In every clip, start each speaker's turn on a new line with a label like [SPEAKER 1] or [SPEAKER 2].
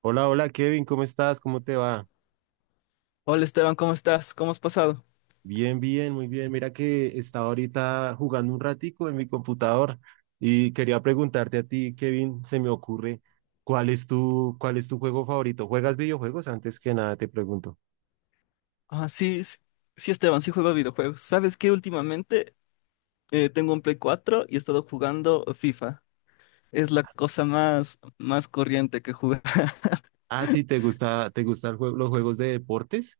[SPEAKER 1] Hola, hola Kevin, ¿cómo estás? ¿Cómo te va?
[SPEAKER 2] Hola Esteban, ¿cómo estás? ¿Cómo has pasado?
[SPEAKER 1] Bien, bien, muy bien. Mira que estaba ahorita jugando un ratico en mi computador y quería preguntarte a ti, Kevin, se me ocurre, ¿cuál es tu juego favorito? ¿Juegas videojuegos? Antes que nada te pregunto.
[SPEAKER 2] Ah, sí, sí, Esteban, sí juego videojuegos. ¿Sabes qué? Últimamente tengo un Play 4 y he estado jugando FIFA. Es la cosa más corriente que juego.
[SPEAKER 1] Ah, sí, te gustan los juegos de deportes?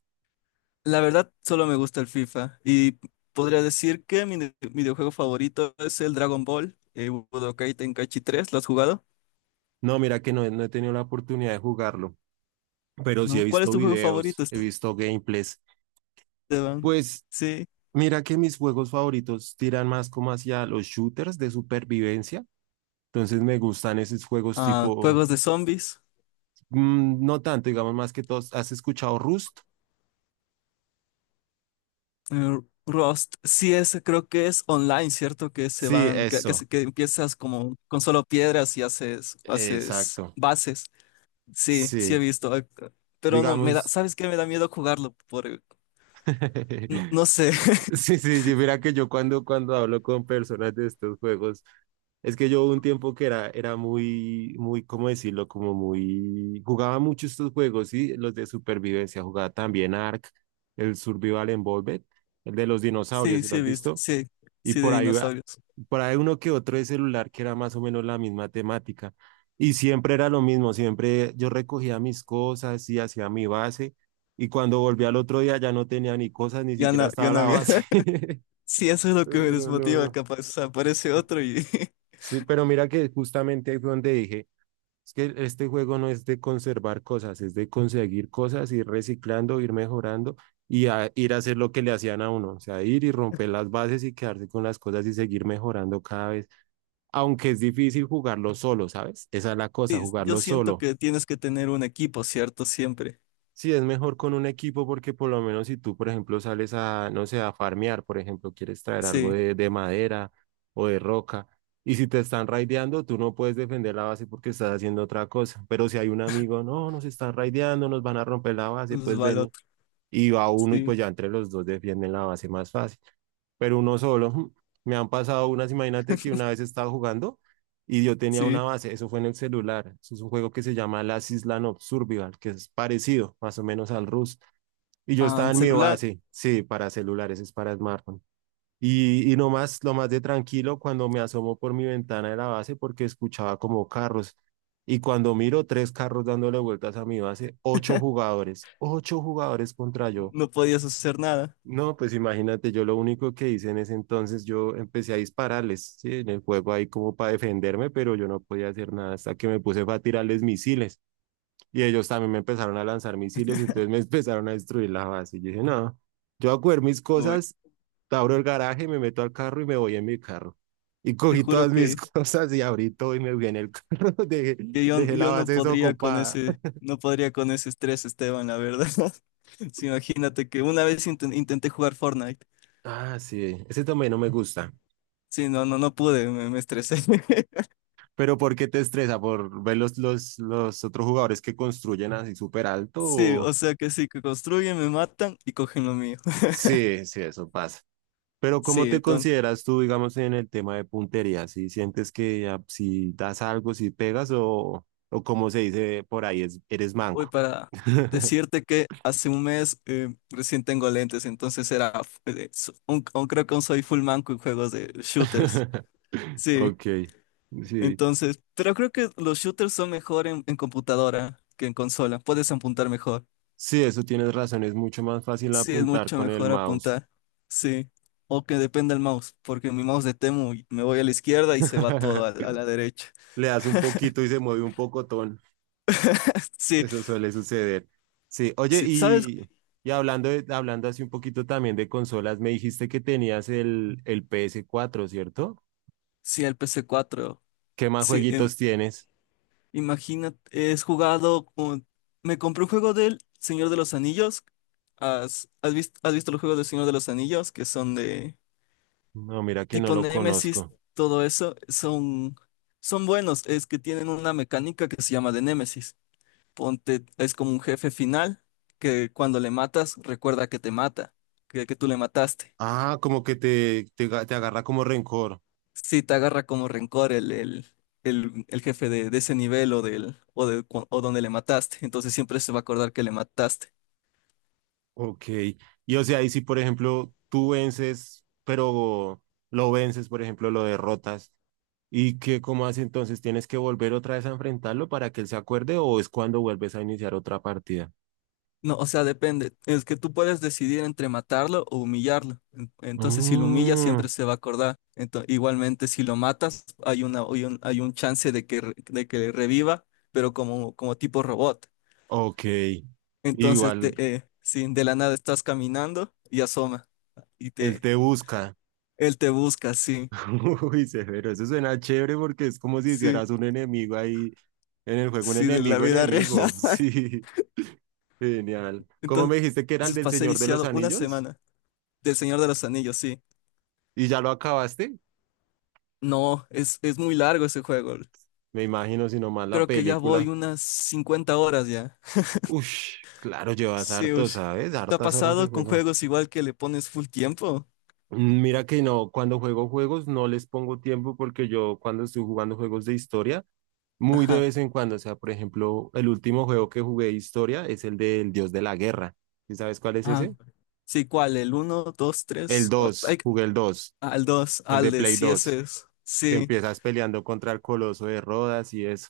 [SPEAKER 2] La verdad, solo me gusta el FIFA. Y podría decir que mi videojuego favorito es el Dragon Ball, Budokai Tenkaichi 3. ¿Lo has jugado?
[SPEAKER 1] No, mira que no, no he tenido la oportunidad de jugarlo, pero sí
[SPEAKER 2] ¿No?
[SPEAKER 1] he
[SPEAKER 2] ¿Cuál es
[SPEAKER 1] visto
[SPEAKER 2] tu juego favorito,
[SPEAKER 1] videos, he visto gameplays.
[SPEAKER 2] Esteban?
[SPEAKER 1] Pues
[SPEAKER 2] Sí.
[SPEAKER 1] mira que mis juegos favoritos tiran más como hacia los shooters de supervivencia. Entonces me gustan esos juegos
[SPEAKER 2] Ah,
[SPEAKER 1] tipo,
[SPEAKER 2] juegos de zombies.
[SPEAKER 1] no tanto, digamos más que todos. ¿Has escuchado Rust?
[SPEAKER 2] Eh, Rust, sí, ese creo que es online, ¿cierto? Que se
[SPEAKER 1] Sí,
[SPEAKER 2] van,
[SPEAKER 1] eso,
[SPEAKER 2] que empiezas como con solo piedras y haces
[SPEAKER 1] exacto.
[SPEAKER 2] bases. Sí, sí
[SPEAKER 1] Sí,
[SPEAKER 2] he visto. Pero no, me da,
[SPEAKER 1] digamos.
[SPEAKER 2] ¿sabes qué? Me da miedo jugarlo por, no, no sé.
[SPEAKER 1] Sí, sí, sí, mira que yo cuando hablo con personas de estos juegos, es que yo hubo un tiempo que era muy, muy, ¿cómo decirlo? Como muy, jugaba mucho estos juegos, sí, los de supervivencia, jugaba también Ark, el Survival Involved, el de los dinosaurios,
[SPEAKER 2] Sí,
[SPEAKER 1] ¿sí lo
[SPEAKER 2] sí he
[SPEAKER 1] has
[SPEAKER 2] visto.
[SPEAKER 1] visto?
[SPEAKER 2] Sí,
[SPEAKER 1] Y
[SPEAKER 2] sí de
[SPEAKER 1] por ahí,
[SPEAKER 2] dinosaurios.
[SPEAKER 1] por ahí uno que otro de celular que era más o menos la misma temática. Y siempre era lo mismo, siempre yo recogía mis cosas y hacía mi base. Y cuando volví al otro día ya no tenía ni cosas, ni
[SPEAKER 2] Ya
[SPEAKER 1] siquiera
[SPEAKER 2] no, ya
[SPEAKER 1] estaba
[SPEAKER 2] no
[SPEAKER 1] la
[SPEAKER 2] había.
[SPEAKER 1] base.
[SPEAKER 2] Sí, eso es lo
[SPEAKER 1] No,
[SPEAKER 2] que me
[SPEAKER 1] no,
[SPEAKER 2] desmotiva,
[SPEAKER 1] no.
[SPEAKER 2] capaz. O sea, aparece otro y
[SPEAKER 1] Sí, pero mira que justamente ahí fue donde dije, es que este juego no es de conservar cosas, es de conseguir cosas, ir reciclando, ir mejorando y ir a hacer lo que le hacían a uno, o sea, ir y romper las bases y quedarse con las cosas y seguir mejorando cada vez. Aunque es difícil jugarlo solo, ¿sabes? Esa es la cosa,
[SPEAKER 2] sí, yo
[SPEAKER 1] jugarlo
[SPEAKER 2] siento
[SPEAKER 1] solo.
[SPEAKER 2] que tienes que tener un equipo, ¿cierto? Siempre.
[SPEAKER 1] Sí, es mejor con un equipo porque por lo menos si tú, por ejemplo, sales a, no sé, a farmear, por ejemplo, quieres traer algo
[SPEAKER 2] Sí,
[SPEAKER 1] de madera o de roca, y si te están raideando, tú no puedes defender la base porque estás haciendo otra cosa. Pero si hay un amigo, no, nos están raideando, nos van a romper la base,
[SPEAKER 2] pues
[SPEAKER 1] pues
[SPEAKER 2] va el
[SPEAKER 1] ven
[SPEAKER 2] otro.
[SPEAKER 1] y va uno y
[SPEAKER 2] Sí,
[SPEAKER 1] pues ya entre los dos defienden la base más fácil. Pero uno solo, me han pasado unas, imagínate que una vez estaba jugando y yo tenía una
[SPEAKER 2] sí.
[SPEAKER 1] base, eso fue en el celular, eso es un juego que se llama Last Island of Survival, que es parecido más o menos al Rust. Y yo
[SPEAKER 2] Ah,
[SPEAKER 1] estaba
[SPEAKER 2] en
[SPEAKER 1] en mi
[SPEAKER 2] celular.
[SPEAKER 1] base, sí, para celulares, es para smartphone. Y no más, lo más de tranquilo cuando me asomo por mi ventana de la base porque escuchaba como carros. Y cuando miro tres carros dándole vueltas a mi base, ocho jugadores contra yo.
[SPEAKER 2] No podías hacer nada.
[SPEAKER 1] No, pues imagínate, yo lo único que hice en ese entonces, yo empecé a dispararles, ¿sí? En el juego ahí como para defenderme, pero yo no podía hacer nada hasta que me puse fue a tirarles misiles. Y ellos también me empezaron a lanzar misiles, entonces me empezaron a destruir la base. Y yo dije, no, yo voy a coger mis
[SPEAKER 2] Uy,
[SPEAKER 1] cosas, abro el garaje, me meto al carro y me voy en mi carro. Y
[SPEAKER 2] te
[SPEAKER 1] cogí
[SPEAKER 2] juro
[SPEAKER 1] todas mis
[SPEAKER 2] que,
[SPEAKER 1] cosas y abrí todo y me fui en el carro, dejé,
[SPEAKER 2] que yo,
[SPEAKER 1] dejé la
[SPEAKER 2] yo no
[SPEAKER 1] base
[SPEAKER 2] podría con
[SPEAKER 1] desocupada.
[SPEAKER 2] ese, no podría con ese estrés, Esteban, la verdad. Sí, imagínate que una vez intenté jugar Fortnite.
[SPEAKER 1] Ah, sí, ese también no me gusta.
[SPEAKER 2] Sí, no, no, no pude, me estresé.
[SPEAKER 1] Pero ¿por qué te estresa? ¿Por ver los otros jugadores que construyen así súper alto?
[SPEAKER 2] Sí, o
[SPEAKER 1] O-
[SPEAKER 2] sea que sí, que construyen, me matan y cogen lo mío.
[SPEAKER 1] Sí, sí, eso pasa. Pero ¿cómo
[SPEAKER 2] Sí,
[SPEAKER 1] te
[SPEAKER 2] entonces,
[SPEAKER 1] consideras tú, digamos, en el tema de puntería? ¿Si sientes que ah, si das algo, si pegas o como se dice por ahí, eres
[SPEAKER 2] voy
[SPEAKER 1] manco?
[SPEAKER 2] para decirte que hace un mes recién tengo lentes, entonces era, creo que aún soy full manco en juegos de shooters. Sí,
[SPEAKER 1] Ok, sí.
[SPEAKER 2] entonces, pero creo que los shooters son mejor en, computadora que en consola. Puedes apuntar mejor.
[SPEAKER 1] Sí, eso tienes razón, es mucho más fácil
[SPEAKER 2] Sí, es
[SPEAKER 1] apuntar
[SPEAKER 2] mucho
[SPEAKER 1] con el
[SPEAKER 2] mejor
[SPEAKER 1] mouse.
[SPEAKER 2] apuntar. Sí. O que dependa el mouse, porque mi mouse de Temu y me voy a la izquierda y se va todo a, a la derecha.
[SPEAKER 1] Le das un poquito y se mueve un pocotón.
[SPEAKER 2] Sí,
[SPEAKER 1] Eso suele suceder. Sí, oye,
[SPEAKER 2] sí, ¿sabes?
[SPEAKER 1] y hablando así un poquito también de consolas, me dijiste que tenías el PS4, ¿cierto?
[SPEAKER 2] Sí, el PC4.
[SPEAKER 1] ¿Qué más
[SPEAKER 2] Sí,
[SPEAKER 1] jueguitos tienes?
[SPEAKER 2] imagínate, es jugado con- me compré un juego del Señor de los Anillos. ¿Has visto los juegos del Señor de los Anillos? Que son de,
[SPEAKER 1] No, mira que no
[SPEAKER 2] tipo
[SPEAKER 1] lo
[SPEAKER 2] Nemesis,
[SPEAKER 1] conozco.
[SPEAKER 2] todo eso, son buenos. Es que tienen una mecánica que se llama de Nemesis. Ponte, es como un jefe final que cuando le matas, recuerda que te mata, que tú le mataste.
[SPEAKER 1] Ah, como que te agarra como rencor.
[SPEAKER 2] Si te agarra como rencor el jefe de ese nivel o, del, o, de, cu- o donde le mataste, entonces siempre se va a acordar que le mataste.
[SPEAKER 1] Ok. Y o sea, y si por ejemplo tú vences, pero lo vences, por ejemplo, lo derrotas, ¿y qué, cómo hace entonces? ¿Tienes que volver otra vez a enfrentarlo para que él se acuerde o es cuando vuelves a iniciar otra partida?
[SPEAKER 2] No, o sea, depende. Es que tú puedes decidir entre matarlo o humillarlo. Entonces, si lo humillas,
[SPEAKER 1] Mm.
[SPEAKER 2] siempre se va a acordar. Igualmente, si lo matas, hay un chance de que reviva, pero como tipo robot.
[SPEAKER 1] Ok,
[SPEAKER 2] Entonces,
[SPEAKER 1] igual
[SPEAKER 2] si de la nada estás caminando y asoma, y
[SPEAKER 1] él
[SPEAKER 2] te,
[SPEAKER 1] te busca.
[SPEAKER 2] él te busca, sí,
[SPEAKER 1] Uy, severo, eso suena chévere porque es como si
[SPEAKER 2] sí,
[SPEAKER 1] hicieras un enemigo ahí en el juego, un
[SPEAKER 2] sí, de la
[SPEAKER 1] enemigo
[SPEAKER 2] vida real.
[SPEAKER 1] enemigo. Sí, genial. ¿Cómo
[SPEAKER 2] Entonces,
[SPEAKER 1] me dijiste que era el del
[SPEAKER 2] pasé
[SPEAKER 1] Señor de los
[SPEAKER 2] viciado una
[SPEAKER 1] Anillos?
[SPEAKER 2] semana del Señor de los Anillos, sí.
[SPEAKER 1] ¿Y ya lo acabaste?
[SPEAKER 2] No, es muy largo ese juego.
[SPEAKER 1] Me imagino, si no más la
[SPEAKER 2] Creo que ya voy
[SPEAKER 1] película.
[SPEAKER 2] unas 50 horas ya.
[SPEAKER 1] Ush, claro, llevas
[SPEAKER 2] Sí,
[SPEAKER 1] harto,
[SPEAKER 2] ush.
[SPEAKER 1] ¿sabes?
[SPEAKER 2] ¿Te ha
[SPEAKER 1] Hartas horas de
[SPEAKER 2] pasado con
[SPEAKER 1] juego.
[SPEAKER 2] juegos igual que le pones full tiempo?
[SPEAKER 1] Mira que no, cuando juego juegos no les pongo tiempo porque yo cuando estoy jugando juegos de historia, muy de
[SPEAKER 2] Ajá.
[SPEAKER 1] vez en cuando, o sea, por ejemplo, el último juego que jugué de historia es el del Dios de la Guerra. ¿Y sabes cuál es
[SPEAKER 2] Ah,
[SPEAKER 1] ese?
[SPEAKER 2] sí, ¿cuál? ¿El 1, 2,
[SPEAKER 1] El
[SPEAKER 2] 3?
[SPEAKER 1] 2, jugué el 2,
[SPEAKER 2] Al 2
[SPEAKER 1] el
[SPEAKER 2] al
[SPEAKER 1] de
[SPEAKER 2] de
[SPEAKER 1] Play
[SPEAKER 2] sí,
[SPEAKER 1] 2,
[SPEAKER 2] ese es.
[SPEAKER 1] que
[SPEAKER 2] Sí,
[SPEAKER 1] empiezas peleando contra el Coloso de Rodas y eso,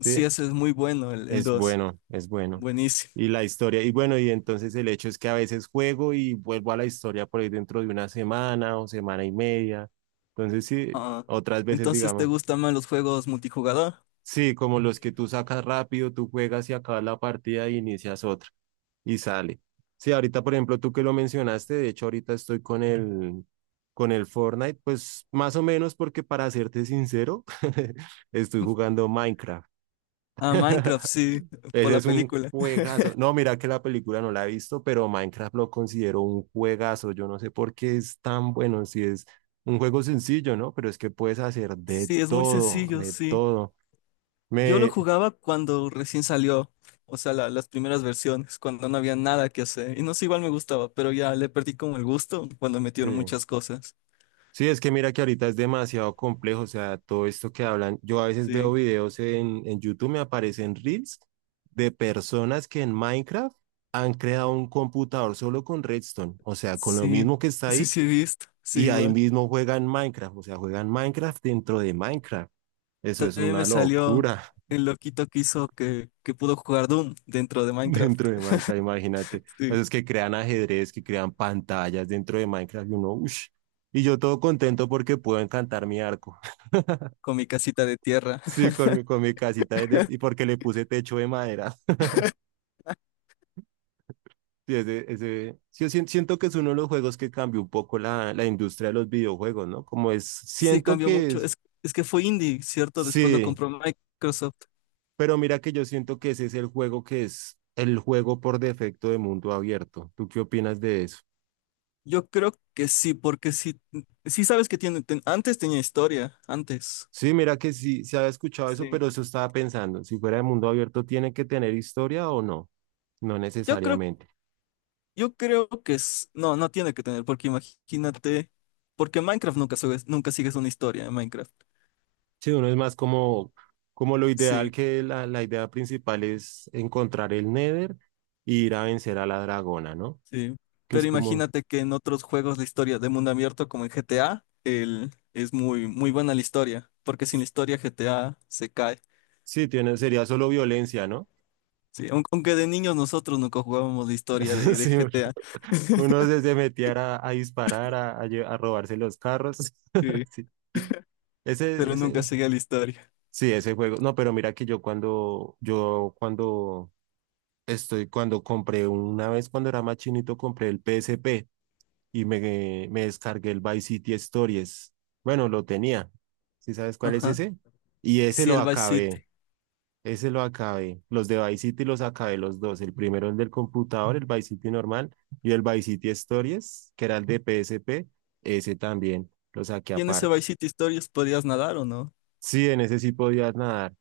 [SPEAKER 2] sí,
[SPEAKER 1] ¿sí?
[SPEAKER 2] ese es muy bueno, el
[SPEAKER 1] Es
[SPEAKER 2] dos.
[SPEAKER 1] bueno, es bueno.
[SPEAKER 2] Buenísimo.
[SPEAKER 1] Y la historia, y bueno, y entonces el hecho es que a veces juego y vuelvo a la historia por ahí dentro de una semana o semana y media. Entonces sí,
[SPEAKER 2] Ah,
[SPEAKER 1] otras veces
[SPEAKER 2] entonces, ¿te
[SPEAKER 1] digamos,
[SPEAKER 2] gustan más los juegos multijugador?
[SPEAKER 1] sí, como los que tú sacas rápido, tú juegas y acabas la partida y inicias otra y sale. Sí, ahorita por ejemplo tú que lo mencionaste, de hecho ahorita estoy con el Fortnite, pues más o menos porque para serte sincero, estoy jugando Minecraft.
[SPEAKER 2] Ah, Minecraft, sí, por
[SPEAKER 1] Ese
[SPEAKER 2] la
[SPEAKER 1] es un
[SPEAKER 2] película.
[SPEAKER 1] juegazo. No, mira que la película no la he visto, pero Minecraft lo considero un juegazo. Yo no sé por qué es tan bueno, si es un juego sencillo, ¿no? Pero es que puedes hacer de
[SPEAKER 2] Sí, es muy
[SPEAKER 1] todo,
[SPEAKER 2] sencillo,
[SPEAKER 1] de
[SPEAKER 2] sí.
[SPEAKER 1] todo.
[SPEAKER 2] Yo lo
[SPEAKER 1] Me,
[SPEAKER 2] jugaba cuando recién salió, o sea, las primeras versiones, cuando no había nada que hacer. Y no sé, igual me gustaba, pero ya le perdí como el gusto cuando metieron
[SPEAKER 1] sí.
[SPEAKER 2] muchas cosas.
[SPEAKER 1] Sí, es que mira que ahorita es demasiado complejo, o sea, todo esto que hablan, yo a veces veo
[SPEAKER 2] Sí,
[SPEAKER 1] videos en YouTube, me aparecen reels de personas que en Minecraft han creado un computador solo con Redstone, o sea, con lo
[SPEAKER 2] sí,
[SPEAKER 1] mismo que está
[SPEAKER 2] sí,
[SPEAKER 1] ahí.
[SPEAKER 2] sí, he visto, sí,
[SPEAKER 1] Y ahí
[SPEAKER 2] igual.
[SPEAKER 1] mismo juegan Minecraft, o sea, juegan Minecraft dentro de Minecraft. Eso es
[SPEAKER 2] También me
[SPEAKER 1] una
[SPEAKER 2] salió
[SPEAKER 1] locura
[SPEAKER 2] el loquito que hizo que pudo jugar Doom dentro de Minecraft,
[SPEAKER 1] dentro de Minecraft, imagínate.
[SPEAKER 2] sí,
[SPEAKER 1] Pues es que crean ajedrez, que crean pantallas dentro de Minecraft y uno, uff. Y yo todo contento porque puedo encantar mi arco.
[SPEAKER 2] con mi casita de tierra.
[SPEAKER 1] Sí, con mi casita y porque le puse techo de madera. Sí, ese, sí, yo siento que es uno de los juegos que cambió un poco la industria de los videojuegos, ¿no? Como es,
[SPEAKER 2] Sí,
[SPEAKER 1] siento
[SPEAKER 2] cambió
[SPEAKER 1] que
[SPEAKER 2] mucho.
[SPEAKER 1] es,
[SPEAKER 2] Es que fue indie, ¿cierto? Después lo
[SPEAKER 1] sí.
[SPEAKER 2] compró Microsoft.
[SPEAKER 1] Pero mira que yo siento que ese es el juego que es el juego por defecto de mundo abierto. ¿Tú qué opinas de eso?
[SPEAKER 2] Yo creo que sí, porque sí, sí sabes que antes tenía historia, antes.
[SPEAKER 1] Sí, mira que sí, se había escuchado eso,
[SPEAKER 2] Sí.
[SPEAKER 1] pero eso estaba pensando, si fuera de mundo abierto, ¿tiene que tener historia o no? No
[SPEAKER 2] Yo creo,
[SPEAKER 1] necesariamente.
[SPEAKER 2] yo creo que es. No, no tiene que tener, porque imagínate. Porque Minecraft nunca sigues, nunca sigues una historia en Minecraft.
[SPEAKER 1] Sí, uno es más como, como lo ideal,
[SPEAKER 2] Sí,
[SPEAKER 1] que la idea principal es encontrar el Nether y ir a vencer a la dragona, ¿no?
[SPEAKER 2] sí.
[SPEAKER 1] Que
[SPEAKER 2] Pero
[SPEAKER 1] es como,
[SPEAKER 2] imagínate que en otros juegos de historia de mundo abierto, como en GTA, es muy, muy buena la historia. Porque sin la historia GTA se cae.
[SPEAKER 1] sí, tiene, sería solo violencia, ¿no?
[SPEAKER 2] Sí, aunque de niños nosotros nunca jugábamos la historia de,
[SPEAKER 1] Sí,
[SPEAKER 2] GTA.
[SPEAKER 1] uno se, se metía a, disparar, a robarse los carros.
[SPEAKER 2] Sí,
[SPEAKER 1] Sí. Ese,
[SPEAKER 2] pero nunca
[SPEAKER 1] ese,
[SPEAKER 2] seguía la historia.
[SPEAKER 1] sí, ese juego. No, pero mira que yo cuando, cuando compré una vez cuando era más chinito, compré el PSP y me descargué el Vice City Stories. Bueno, lo tenía. ¿Sí sabes cuál es
[SPEAKER 2] Ajá.
[SPEAKER 1] ese? Y ese
[SPEAKER 2] Sí,
[SPEAKER 1] lo
[SPEAKER 2] el Vice City.
[SPEAKER 1] acabé. Ese lo acabé. Los de Vice City los acabé los dos. El primero, el del computador, el Vice City normal, y el Vice City Stories, que era el de PSP. Ese también lo saqué
[SPEAKER 2] ¿Y en ese
[SPEAKER 1] aparte.
[SPEAKER 2] Vice City Stories podías nadar o no?
[SPEAKER 1] Sí, en ese sí podías nadar.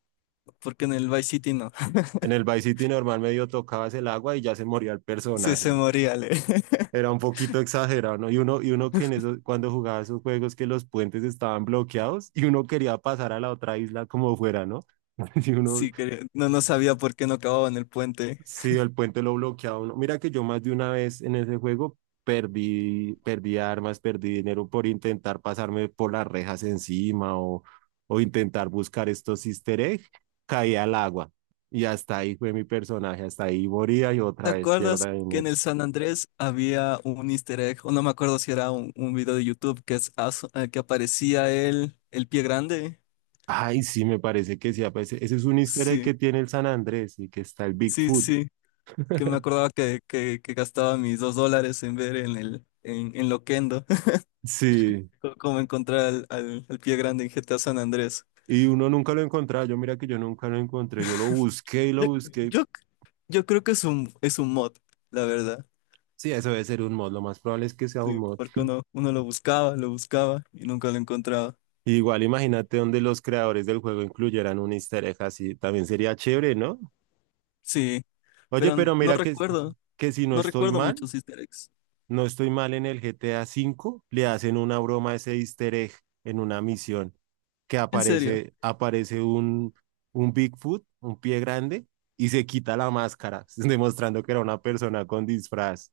[SPEAKER 2] Porque en el Vice City no.
[SPEAKER 1] En el Vice City normal medio tocabas el agua y ya se moría el
[SPEAKER 2] Sí,
[SPEAKER 1] personaje.
[SPEAKER 2] se moría, Ale.
[SPEAKER 1] Era un poquito exagerado, ¿no? Y uno que en esos, cuando jugaba esos juegos que los puentes estaban bloqueados y uno quería pasar a la otra isla como fuera, ¿no? Y uno
[SPEAKER 2] Sí, no, no sabía por qué no acababa en el puente.
[SPEAKER 1] sí, el puente lo bloqueaba uno. Mira que yo más de una vez en ese juego perdí, perdí armas, perdí dinero por intentar pasarme por las rejas encima o intentar buscar estos easter eggs, caí al agua. Y hasta ahí fue mi personaje, hasta ahí moría y
[SPEAKER 2] ¿Te
[SPEAKER 1] otra vez
[SPEAKER 2] acuerdas
[SPEAKER 1] pierda
[SPEAKER 2] que en
[SPEAKER 1] dinero.
[SPEAKER 2] el San Andrés había un easter egg? O no me acuerdo si era un, video de YouTube que, que aparecía el pie grande.
[SPEAKER 1] Ay, sí, me parece que sí. Ah, pues, ese es un easter egg
[SPEAKER 2] Sí,
[SPEAKER 1] que tiene el San Andrés y que está el
[SPEAKER 2] sí,
[SPEAKER 1] Bigfoot.
[SPEAKER 2] sí. Que me acordaba que gastaba mis 2 dólares en ver en el en Loquendo
[SPEAKER 1] Sí,
[SPEAKER 2] cómo encontrar al, al pie grande en GTA San Andrés.
[SPEAKER 1] y uno nunca lo encontraba. Yo mira que yo nunca lo encontré. Yo lo busqué y lo
[SPEAKER 2] Yo,
[SPEAKER 1] busqué.
[SPEAKER 2] yo, yo creo que es un mod, la verdad.
[SPEAKER 1] Sí, eso debe ser un mod. Lo más probable es que sea un
[SPEAKER 2] Sí,
[SPEAKER 1] mod.
[SPEAKER 2] porque uno lo buscaba y nunca lo encontraba.
[SPEAKER 1] Igual imagínate donde los creadores del juego incluyeran un easter egg así. También sería chévere, ¿no?
[SPEAKER 2] Sí,
[SPEAKER 1] Oye,
[SPEAKER 2] pero
[SPEAKER 1] pero
[SPEAKER 2] no
[SPEAKER 1] mira que,
[SPEAKER 2] recuerdo,
[SPEAKER 1] que si no
[SPEAKER 2] no
[SPEAKER 1] estoy
[SPEAKER 2] recuerdo
[SPEAKER 1] mal,
[SPEAKER 2] muchos easter eggs.
[SPEAKER 1] en el GTA V, le hacen una broma a ese easter egg en una misión que
[SPEAKER 2] En serio,
[SPEAKER 1] aparece un Bigfoot, un pie grande, y se quita la máscara, demostrando que era una persona con disfraz.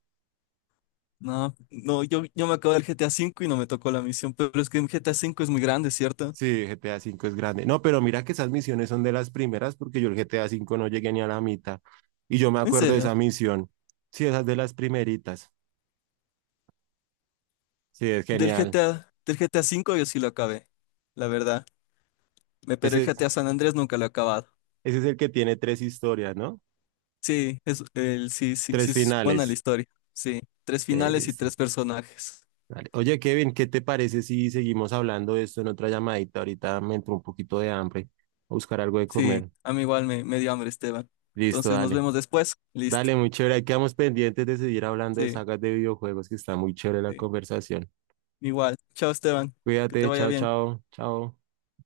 [SPEAKER 2] no, no, yo me acabo del GTA V y no me tocó la misión, pero es que el GTA V es muy grande, ¿cierto?
[SPEAKER 1] Sí, GTA V es grande. No, pero mira que esas misiones son de las primeras porque yo el GTA V no llegué ni a la mitad. Y yo me
[SPEAKER 2] En
[SPEAKER 1] acuerdo de
[SPEAKER 2] serio,
[SPEAKER 1] esa misión. Sí, esas de las primeritas. Sí, es
[SPEAKER 2] del
[SPEAKER 1] genial.
[SPEAKER 2] GTA, del GTA V yo sí lo acabé, la verdad. Pero
[SPEAKER 1] Ese,
[SPEAKER 2] el GTA
[SPEAKER 1] es-
[SPEAKER 2] San Andrés nunca lo he acabado.
[SPEAKER 1] Ese es el que tiene tres historias, ¿no?
[SPEAKER 2] Sí, sí, sí, sí,
[SPEAKER 1] Tres
[SPEAKER 2] es buena la
[SPEAKER 1] finales.
[SPEAKER 2] historia. Sí, tres finales y
[SPEAKER 1] Listo.
[SPEAKER 2] tres personajes.
[SPEAKER 1] Vale. Oye, Kevin, ¿qué te parece si seguimos hablando de esto en otra llamadita? Ahorita me entró un poquito de hambre. A buscar algo de
[SPEAKER 2] Sí,
[SPEAKER 1] comer.
[SPEAKER 2] a mí igual me dio hambre, Esteban.
[SPEAKER 1] Listo,
[SPEAKER 2] Entonces nos
[SPEAKER 1] dale.
[SPEAKER 2] vemos después. Listo.
[SPEAKER 1] Dale, muy chévere. Ahí quedamos pendientes de seguir hablando de
[SPEAKER 2] Sí,
[SPEAKER 1] sagas de videojuegos, que está muy chévere la
[SPEAKER 2] sí.
[SPEAKER 1] conversación.
[SPEAKER 2] Igual. Chao, Esteban. Que te
[SPEAKER 1] Cuídate,
[SPEAKER 2] vaya
[SPEAKER 1] chao,
[SPEAKER 2] bien.
[SPEAKER 1] chao, chao.